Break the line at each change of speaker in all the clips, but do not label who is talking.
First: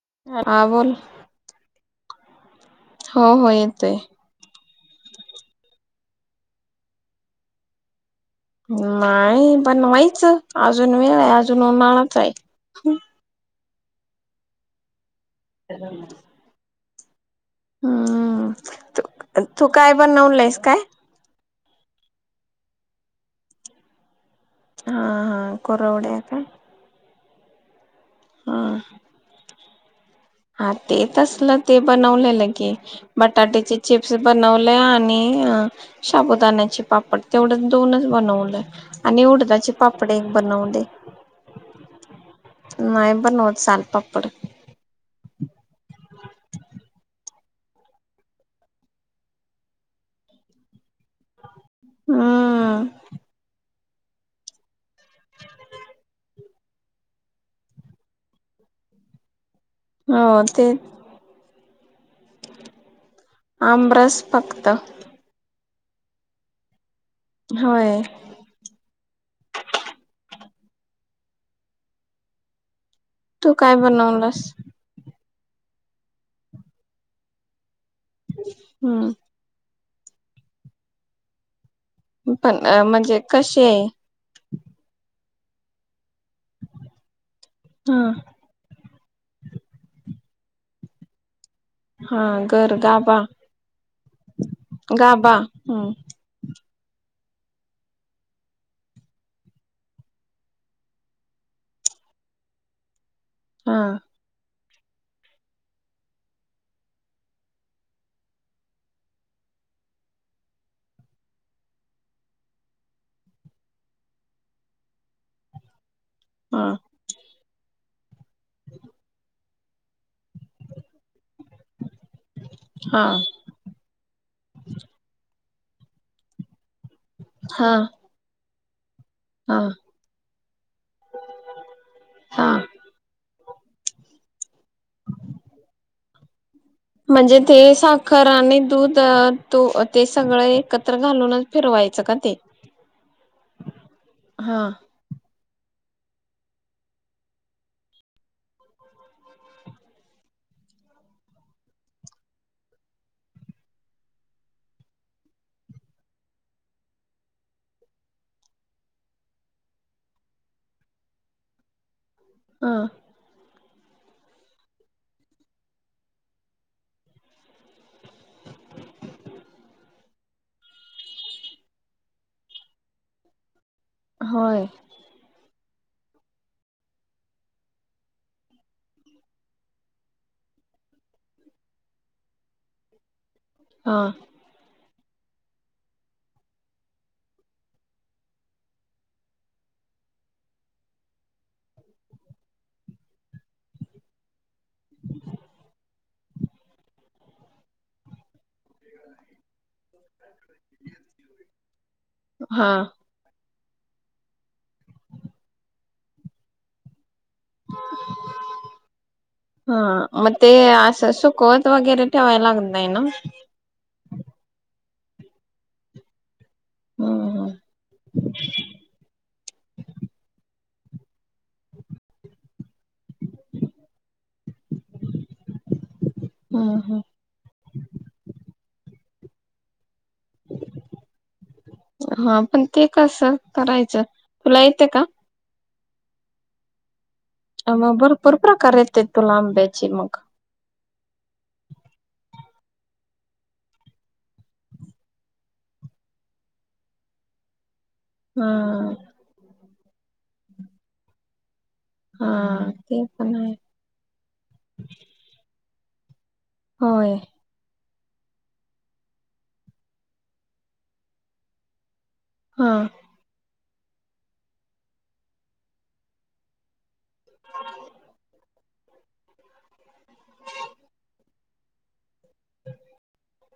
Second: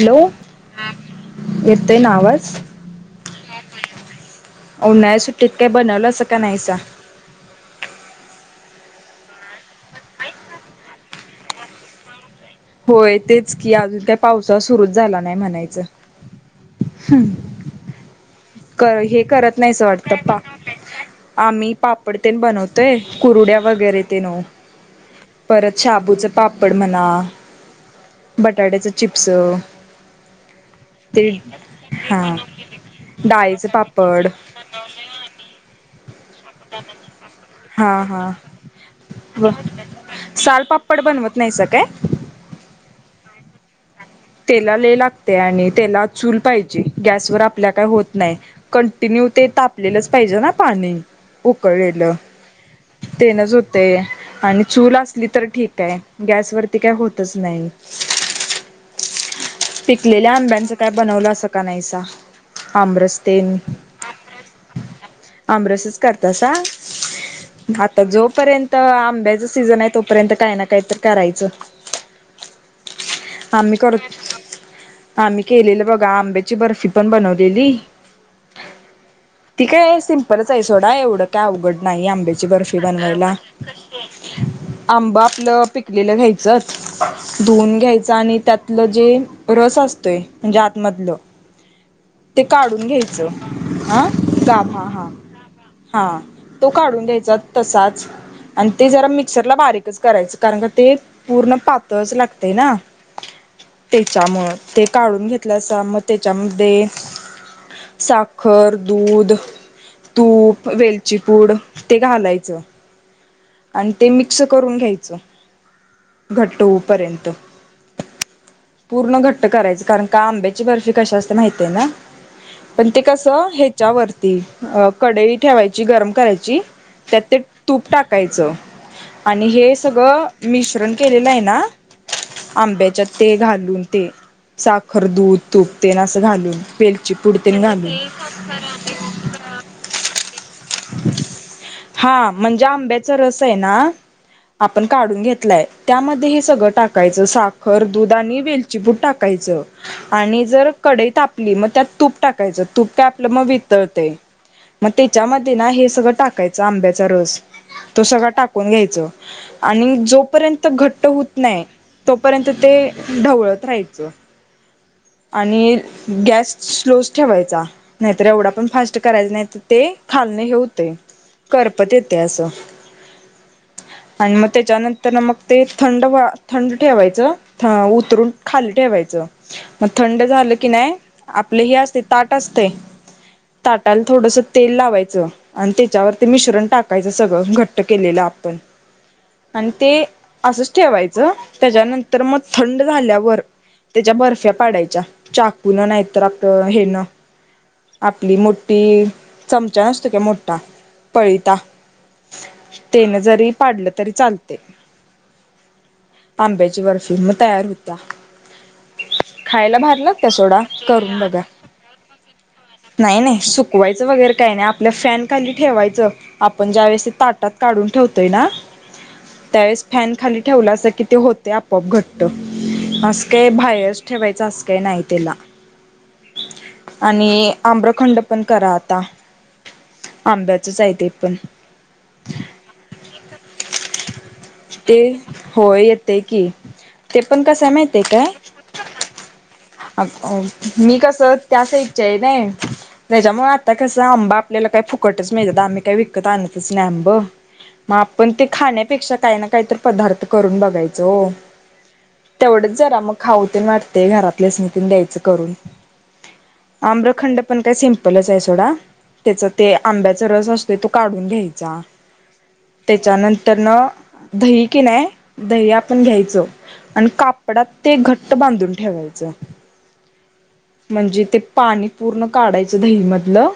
Hello
हा बोल
यत ना आवाज
हो हो येतोय
हो नाही सुट्टत काय बनवलं क नाहीचा
नाही पण व्हायचं अजून वेळ आहे अजून उन्हाळाच आहे
होय तेच कि अजून त्या पावसा सुरुच झाला नाही म्हणायचं
हा
कर हे करत नाहीच वाटतं पा
काय
आम्ही पापडतेन बनवतोय कुरुड्या वगैरे ते न
हा हा
परत
कोरवड्या
शाबूच
का
पापड म्हणा
हा
बटाट्याच चिप्स
हा ते तचलं ते
हा
बनवलेलं की बट
डाळीचं
बटाट्याचे चिप्स
पापड
बनवले आणि शबुदाण्याचे पापड तेवढं
हा
दोनच
हा
बनवले आणि उडदाचे पापड एक बनवले
होत नाही सके
नाही पण होत ल पप्पा
तेला ल ला ते आणि त्याला चूल पाहिजे गॅस वर आपल्या काय होत नाही कंटिन्यू ते तापलेलंच पाहिजे पाणी उकलेलं
हम्म
आणि चूल असली तर ठीक आहे गॅसवररती काही होतच नाही ह
हो
पिकलेल्या
ते
आंब्यांचं काय बनवलं असं का नाहीसा आमरस तेन
आम्रस फक्त
आमरसच करतासा
होय
आता जोपर्यंत आंब्याच सीझन आहे तोपर्यंत काय ना काहीत तर करायचं
तू काय
आम्ही करत
बनवलास
आम्ही केलेलं बघा आंब्याची बर्फी पण बनवलेली
हम्म
ती काय सिम्पच आहेसोडा एवढं काय अवघडं नाही आंब्याची
पण
बर्फी
म्हणजे
बनवायला
कशी आहे?
आंबा आंब पिकलेलं घ्यायचं धुऊून
हा
घ्यायचं आणि लं जे रस असतोय म्हणजे आतमधलं
हा
ते
गर
काढून
गाबा
घ्यायचं हा गाभा हा
गाबा हम्म
हा तो काढून द्यायचा तसाच आणि ते जरा मिक्सरला बारीकच करायचं कारण का ते पूर्ण पातळच लागते ना
हा
त्याच्या मुळे ते काढून घेतलं अस मग त्याच्यामध्ये साखर दूध तूप वेलचीपूड ते घालायचं आणि ते मिक्स करून घ्यायचं घट
हा
होऊ पर्यंत पूर्ण घट्ट करायच कारण का आंब्याची बर्फी कशी असते माहती आहे ना पण ते
हा
कस ह्याच्यावरती अ कडई ठेवायची गरम करायची त्यात ते
हा
तूप टाकायचं आणि
हा
हे सगळं मिश्रण केलेलं आहे ना
हा
आंब्याच्या ते घाल ते साखर दूध तूपते ना अस घालून वेलची पूड
म्हणजे
तेन
ते
घालून
साखर आणि दूध ते सगळं एकत्र घालूनच फिरवा कयचं का ते
ज्या आंब्याचा रस आहे ना
हा
आपण काढून घ त्यामध्ये हे सगळं टाकायच साखर दूध आणि वेलचीपूड टाकायच आणि जर कढईत आपली मग त्यात तूप टाकायच तूप काय आपलं मग वितरते मग त्याच्यामध्ये ना हे सगळं टाकायचं आंब्याचा रस तो सगळं टाकून घ्यायच आणि जोपर्यंत घट्ट होत नाही तोपर्यंत
हा
ते ढवळत राहायचं आणि गॅस स्लोच ठेवायचा नाहीतर एवढा पण फास्ट करायच नाही तर ते खाल्णे हेते करपत येते असं आणि मग
होय
तेच्यानंतर न मग ते थंड थंड ठेवायच उतरून खाली ठेवायच मग थंड झा की नाही आपले ह असते ताट असते
हा
ताटाला थोडस तेल लावायचं आणि त्याच्यावरती मिश्रण टाकायचं सगळं घट्ट केलेलं आपण आणि ते असंच ठेवायचं त्याच्यानंतर मग थंड झाल्यावर त्याच्या बर्फ्या पाडायच्या चाकुून नाहीतर आप हेन आपली मोठी ती चमच्या नुसतके मोडटा पळता
हा
पाडलं तरी चालतय आंब्याची बर्फी मग तयार होत्या
हा
खायला भारी लागत्या
मग ते
सोडा
असं
करून बघा
सुकवत वगैरे ठेवायला लागत ना?
नाही नाही सुकवायचं वगैरे काही नाही फॅन खाली ठेवायचं आपण ज्या वेळेस
हम्म
ताटात काढून ठेवतय ना त्यावेळेस फॅन खाली ठेवला अस कि ते होत ते आपोआप घटत अस काय बाहेरच ठेवायचं अस काय नाही त्याला
हम्म हम्म
आणि आम्रखंड पण करा आंब्याचच आहे ते पण
हा पण ते कस करायचं तुला येते
ते
का
होय येतय की ते पण कस
मग
माहतीय काय
भरपूर प्रकार येते तुला आंब्याची
अ
मग
मी कस त्या साइच्या आहे ना त्याच्यामुळे आता कसं आंबा आपल्याला काय फुकटच माळत आम्ही काय विकत आण ॅब मग आपण ते
हा
खाण्यापेक्षा काही ना काही तर पदार्थ करून बघायचो
हा
तेवढंच जरा
ते
मग
पण आहे
खाऊते मारते घरातलेच नि तन द्यायचं करून
होय
आम्रखंड पण काय सिमप लचय सोडा त्याचा ते आंब्याचा रस असतोय तो काढून घ्यायचा
हा
त्याच्यानंतर न दही की नाही दही आपण घ्यायचं आणि कापडात ते घट्ट बांधून ठेवायच म्हणजे ते पाणी पूर्ण काढायचं दही मधलं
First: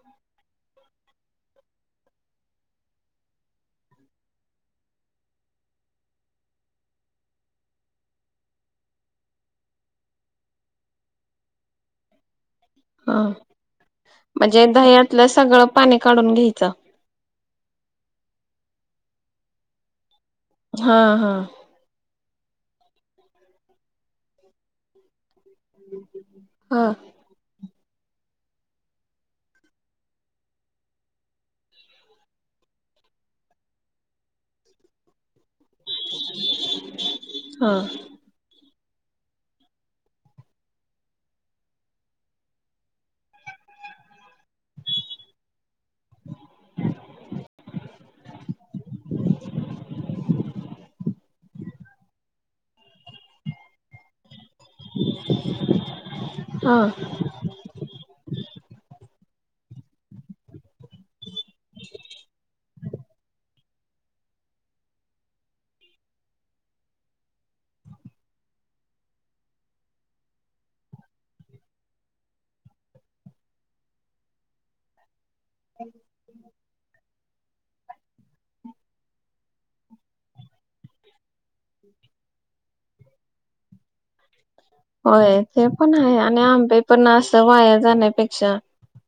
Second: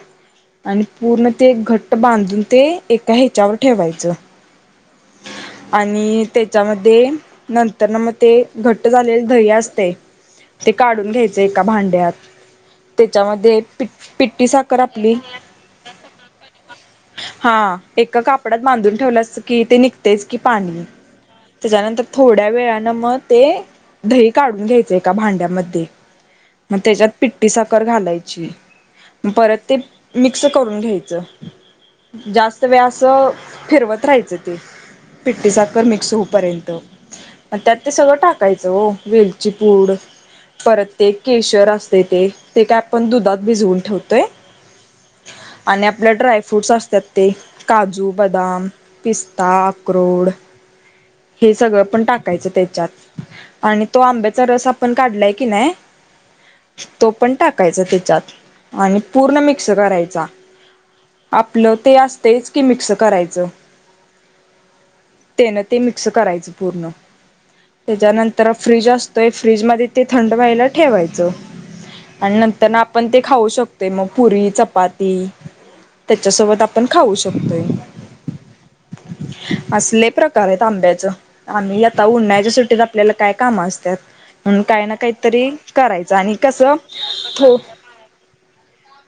आणि पूर्ण ते घट्ट बांधून ते एका ह्याच्यावर ठेवायचं ह आणि त्याच्यामध्ये नंतर ना मग ते घट्ट झालेले दही असते. ते काढून घ्यायचें एका भांड्यात.
हा
त्याच्यामध्ये पि पिट्टी
म्हणजे
साखर आपली.
दह्यातलं सगळं पाणी काढून घ्यायचं
हा एक, कापडात बांधून ठेवलं अस की ते निघतेस की पाणी
हा हा
त्याच्यानंतर. थोड्या वेळनें मग ते दही काढून घ्यायचेय का भांड, मध्ये मग मग
हा
त्याच्यात पिठीसाखर, घालायची परत ते मिक्स करून घ्याच जात. तर म असं फिरवत राहायचं ते पिट्टीस, मिक्स होऊ, पर्यंत
हा
त्यात ते सगळं टाकायचं हो वेलची पूड परत ते केशर असते, ते ते काय आपण दुधात भिजवून ठेवतोय. आणि आपल्या ड्राय फ्रूट्स असतात ते, काजू बदाम पिस्ता अक्रोड हे सगळं पण टाकायचं त्याच्यात आणि तो आंब्या रस आपण काढलाय की नाही,
हा
तो पण टाकायचा त्याच्यात आणि पूर्ण मिक्स करायचा आपलं ते अस, च की मिक्स करायचं. तेनं ते मिक्स करायचं पूर्ण. त्याच्यानंतर फ्रीज असतोय फ्रीज मध्ये ते थंड व्हायला ठेवायचं. आणि नंतर ना आपण ते खाऊ शकतोय मग पुरी चपाती, त्याच्यासोबत आपण खाऊ शकतोय. [unintelligible] असले प्रकार आहेत आंब्याचं, आम्ही आता उन्हा्याच्या सुटीत आपल्याला काय काम असतात. म्हणून काही ना
होय
काहीतरी
ते पण
करायचं
आहे, आणि
कसं
आंबे पण असं
थो
वायार जाण्यापेक्षा,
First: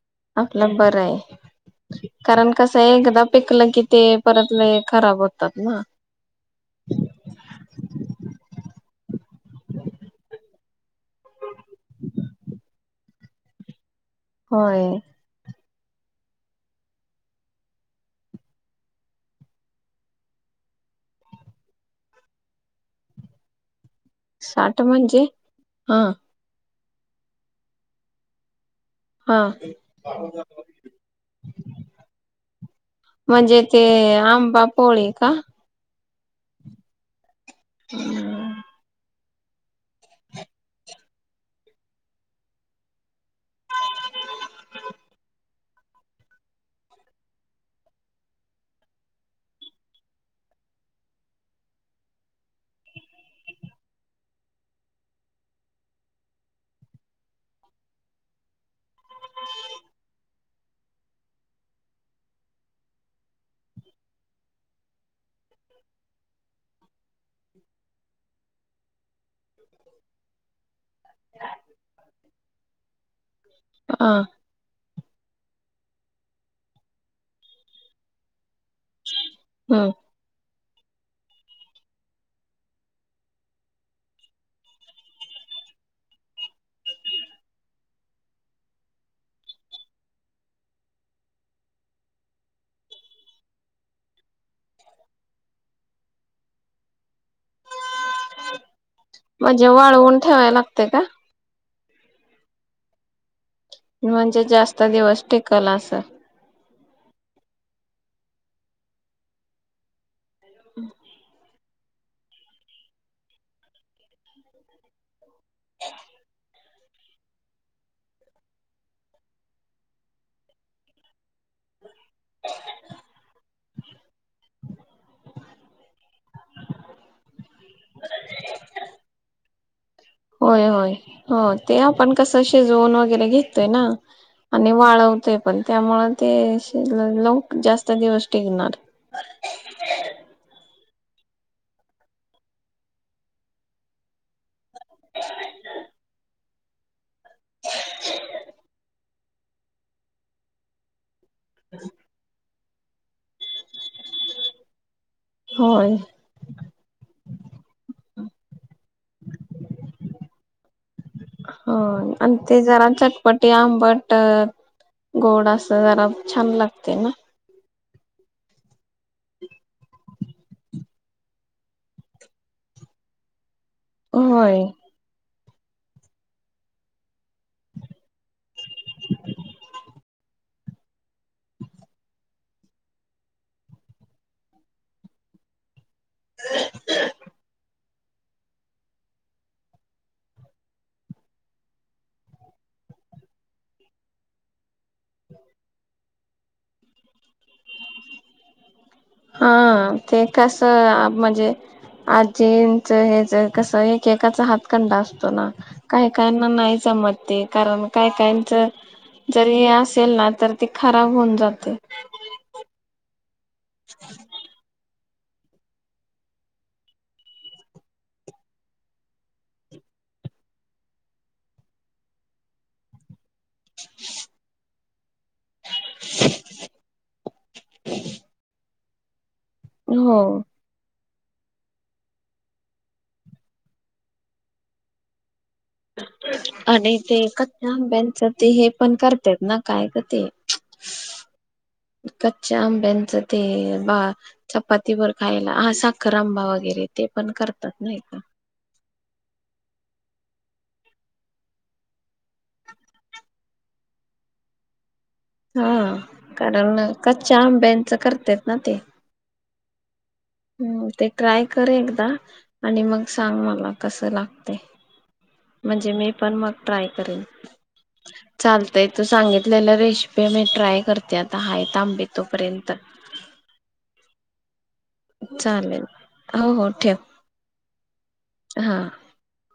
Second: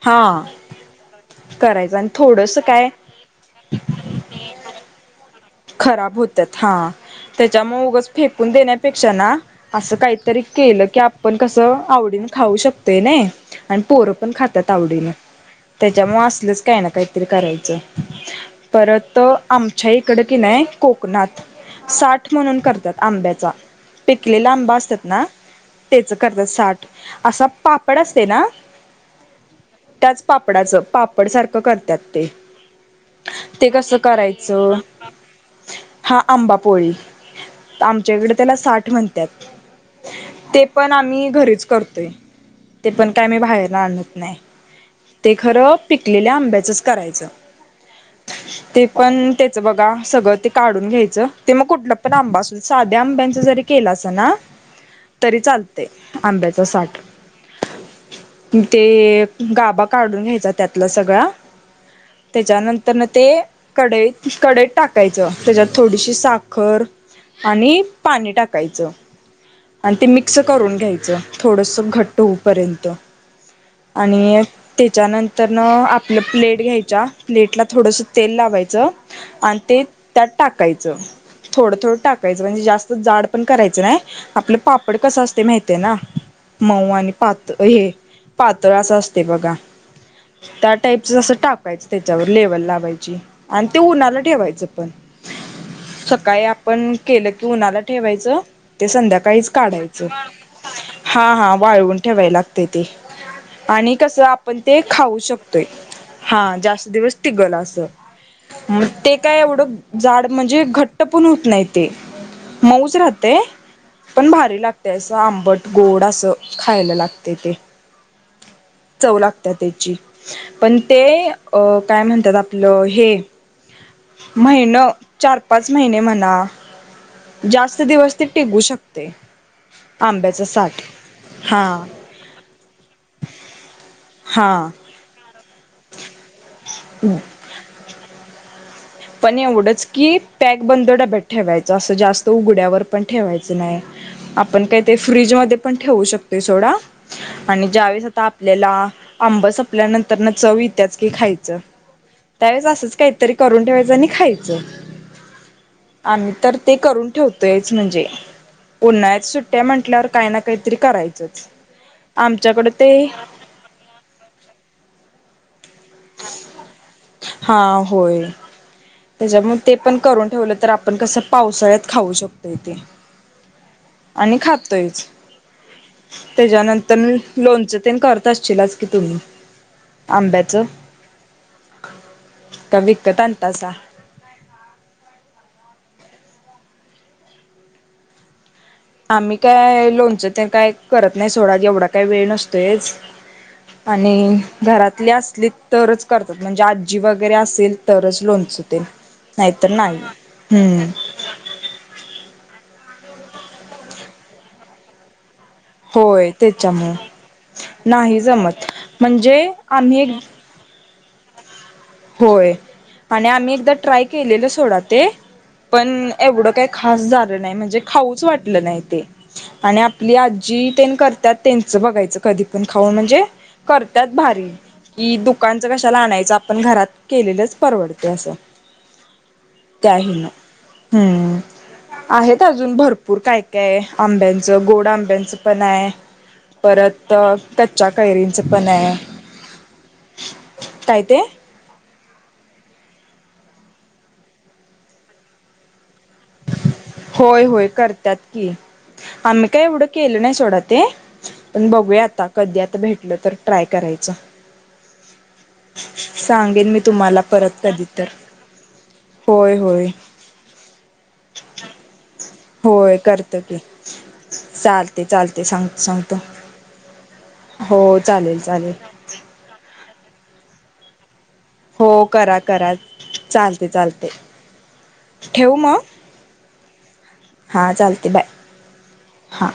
हा
आपलं बरं आहे.
करायचं आणि
कारण
थोडस
कस
काय
एकदा पिकलं की ते परत खराब होत.
खराब होतात, हा त्याच्या मगच फेकून देण्या पेक्षा अस काहीतरी केलं की आपण कस आवडीन खाऊ शकते ना आणि, पोरं पण खातात
होय
आवडीने. त्याच्यामुळे असलच काही ना, काहीतरी करायचं परत आमच्या इकड कि नाही कोकणात साठ म्हणून करतात आंब्याचा, पिकलेला आंबा
साठ
असतात
म्हणजे
ना,
हा
त्याच करतात साठ असा पापड असते ना,
हा
त्याच पापडाचं पापड सारखं करतात ते,
म्हणजे ते
कसं
आंबा
करायचं
पोळी का
हा आंबा पोळी आमच्याकडे त्याला साठ म्हणतात. ते पण आम्ही घरीच करतोय ते पण काय आम्ही बाहेरला आणत नाही. ते खरं पिकलेल्या आंब्याचच करायचं ते पण, बघा सगळं ते काढून घ्यायचं, ते मग कुठलं पण आंबा असध साध्या आंब्यांच जरी केलं असं ना तरी चालतय आंब्याचा साठ, ते गाबा काढून घ्यायचा, त्यातला सगळा. त्याच्यानंतर ते काढई, कडईत टाकायचं त्याच्यात थोडीशी साखर आणि पाणी टाकायचं आणि, ते मिक्स करून घ्यायचं. थोडस घट्ट होऊ पर्यंत
हा
आणि ते, त्याच्यानंतरन आपलं प्लेट घ्यायच्या प्लेटला थोडस तेल लावायचं. आणि ते
हम्म
त्यात टाकायचं, थोडं थोडं टाकायचं म्हणजे जास्त जाड पण करायचं नाही. आपलं पापड कसं असते माहतीय ना! मऊ आणि पात हे पातळ असं असतय बघा. त्या टाईपच असं टाकायच त्याच्यावर लेवल लावायची आणि ते उन्हाला ठेवायचं पण सकाळी आपण केलं की उन्हाला ठेवायचं. ते संध्याकाळीच
म्हणजे
काढायचं
वाळवून ठेवाय लागते का
हा हा वाळवून ठेवाय लागतय, ते आणि कस
म्हणजे
आपण ते
जास्त
खाऊ
दिवस
शकतोय
टिकल असं
हा जास् दिवस टिगल अस मग ते काय एवढं जाड म्हणजे घट्ट पण होत नाहीत. ते मऊच राहतय पण भारी लागतय असं आंबट गोड असं खायला लागतय ते चव लागत्या त्याची पण ते अ काय म्हणतात आपलं हे महिन चार पाच महिने म्हणा जास्त दिवस ते टिगु शकतेय.
होय होय हो ते आपण कसं शिजवून वगैरे घेतोय ना
हा
आणि वाळवते पण त्यामुळे ते शिज लव जास्त दिवस टिकणार.
पण एवढंच की पॅक बंद डब्यात ठेवायचं असं जास्त उघड्यावर पण ठेवायचं नाय. आपण काय ते फ्रीज मध्ये पण ठेवू शकतोय सोडा आणि ज्यावेेळेस आता आपल्याला आंब सपल्यानंतर नंतर ना चव इत्याच की खाय चं त्यावेळेस असंच काहीतरी करून ठेवायचं आणि खायचं.
होय
आम्ही तर ते करून ठेवतोयच म्हणजे उन्हाळ्यात सुट्ट्या म्हंटल्यावर काय ना कायतरी करायचंच.
हो ते जरा चटपटी आंबट गो जरा छान लागतय ना?
हा होय. त्याच्यामुळे ते पण करून ठेवलं तर आपण कसं पावसाळ्यात खाऊ शकतोय तेे आणि
होय
खातोयच. त्याच्यानंतर लोनच तेन करत असशीलाच की तुम्ही अंब्याचं का विकत आणतासा?
[inaudible]
आम्ही काय लोनचं ते काय करत नाय सोडा एवढा काय वेळ नसतोयच. आणि घरात आपली असली तरच करतात म्हणजे आजी वगैरे असेल तरच लोणच
हा ते कस म्हणजे आजीन ते हेज कसंय की एकेकाचा हातकंडा असतो ना. काही
होय
काहीना नाही
त्याच्यामुळं
जमत ते कारण काही
नाही
काहीच
जमत म्हणजे
जरी
आम्ही
असेल
एक
ना तर ते खराब होऊन जाते.
होय. आणि आम्ही एकदा ट्राय केलेलं सोडा ते पण एवढं काही खास झालं नाही. म्हणजे खाऊच वाटलं नाय ते आणि आपली आजी तेन करत्यात त्यांचं बघायचं कधी पण खाऊन म्हणजे करत्यात भारी की, दुकानच कशाला आणायचं आप पण घरात केलेलंच परवडतय असं. त्या
हो.
हेन हम्म आहेत अजून भरपूर काय काय आंब्यांचं गोड आंब्यांचं पण आहे.
आणि
परत
ते
कच्च्या
आंब्यांचं ते
कैरींचं
हे
पण आय.
करतात ना काय ग ते
काय ते?
कच्च्या आंब्यांचं ते बा चपातीवर खायला हा साख खरआंबा वगैरे ते पण
होय होय
करतात नाही का.
की आम्ही काय एवढं केलं नाय सोडा ते पण बघूया आता कधी आता भेटलं तर ट्राय करायचं.
हा
[unintelligible] सांगेन
कारण
मी तुम्हाला
कच्च्या
परत कधी
आंब्यांच
तर
करतेत
होय. होय.
हम् ते ट्राय कर एकदा. आणि
होय
मग सांग
करतो की
मला कस लागतय,
चालते चालते सांग
म्हणजे मी
सांगतो
पण मग ट्राय करेन.
हो चालेल चालेल
चालतंय तू सांगितलेला रेसिपी मी ट्राय करते. हाय
हो
आंबे
करा करा
तोपर्यंत
चालते चालते.
चालेल हो हो ठेव.
हा चालते बाय.
हा.
हां.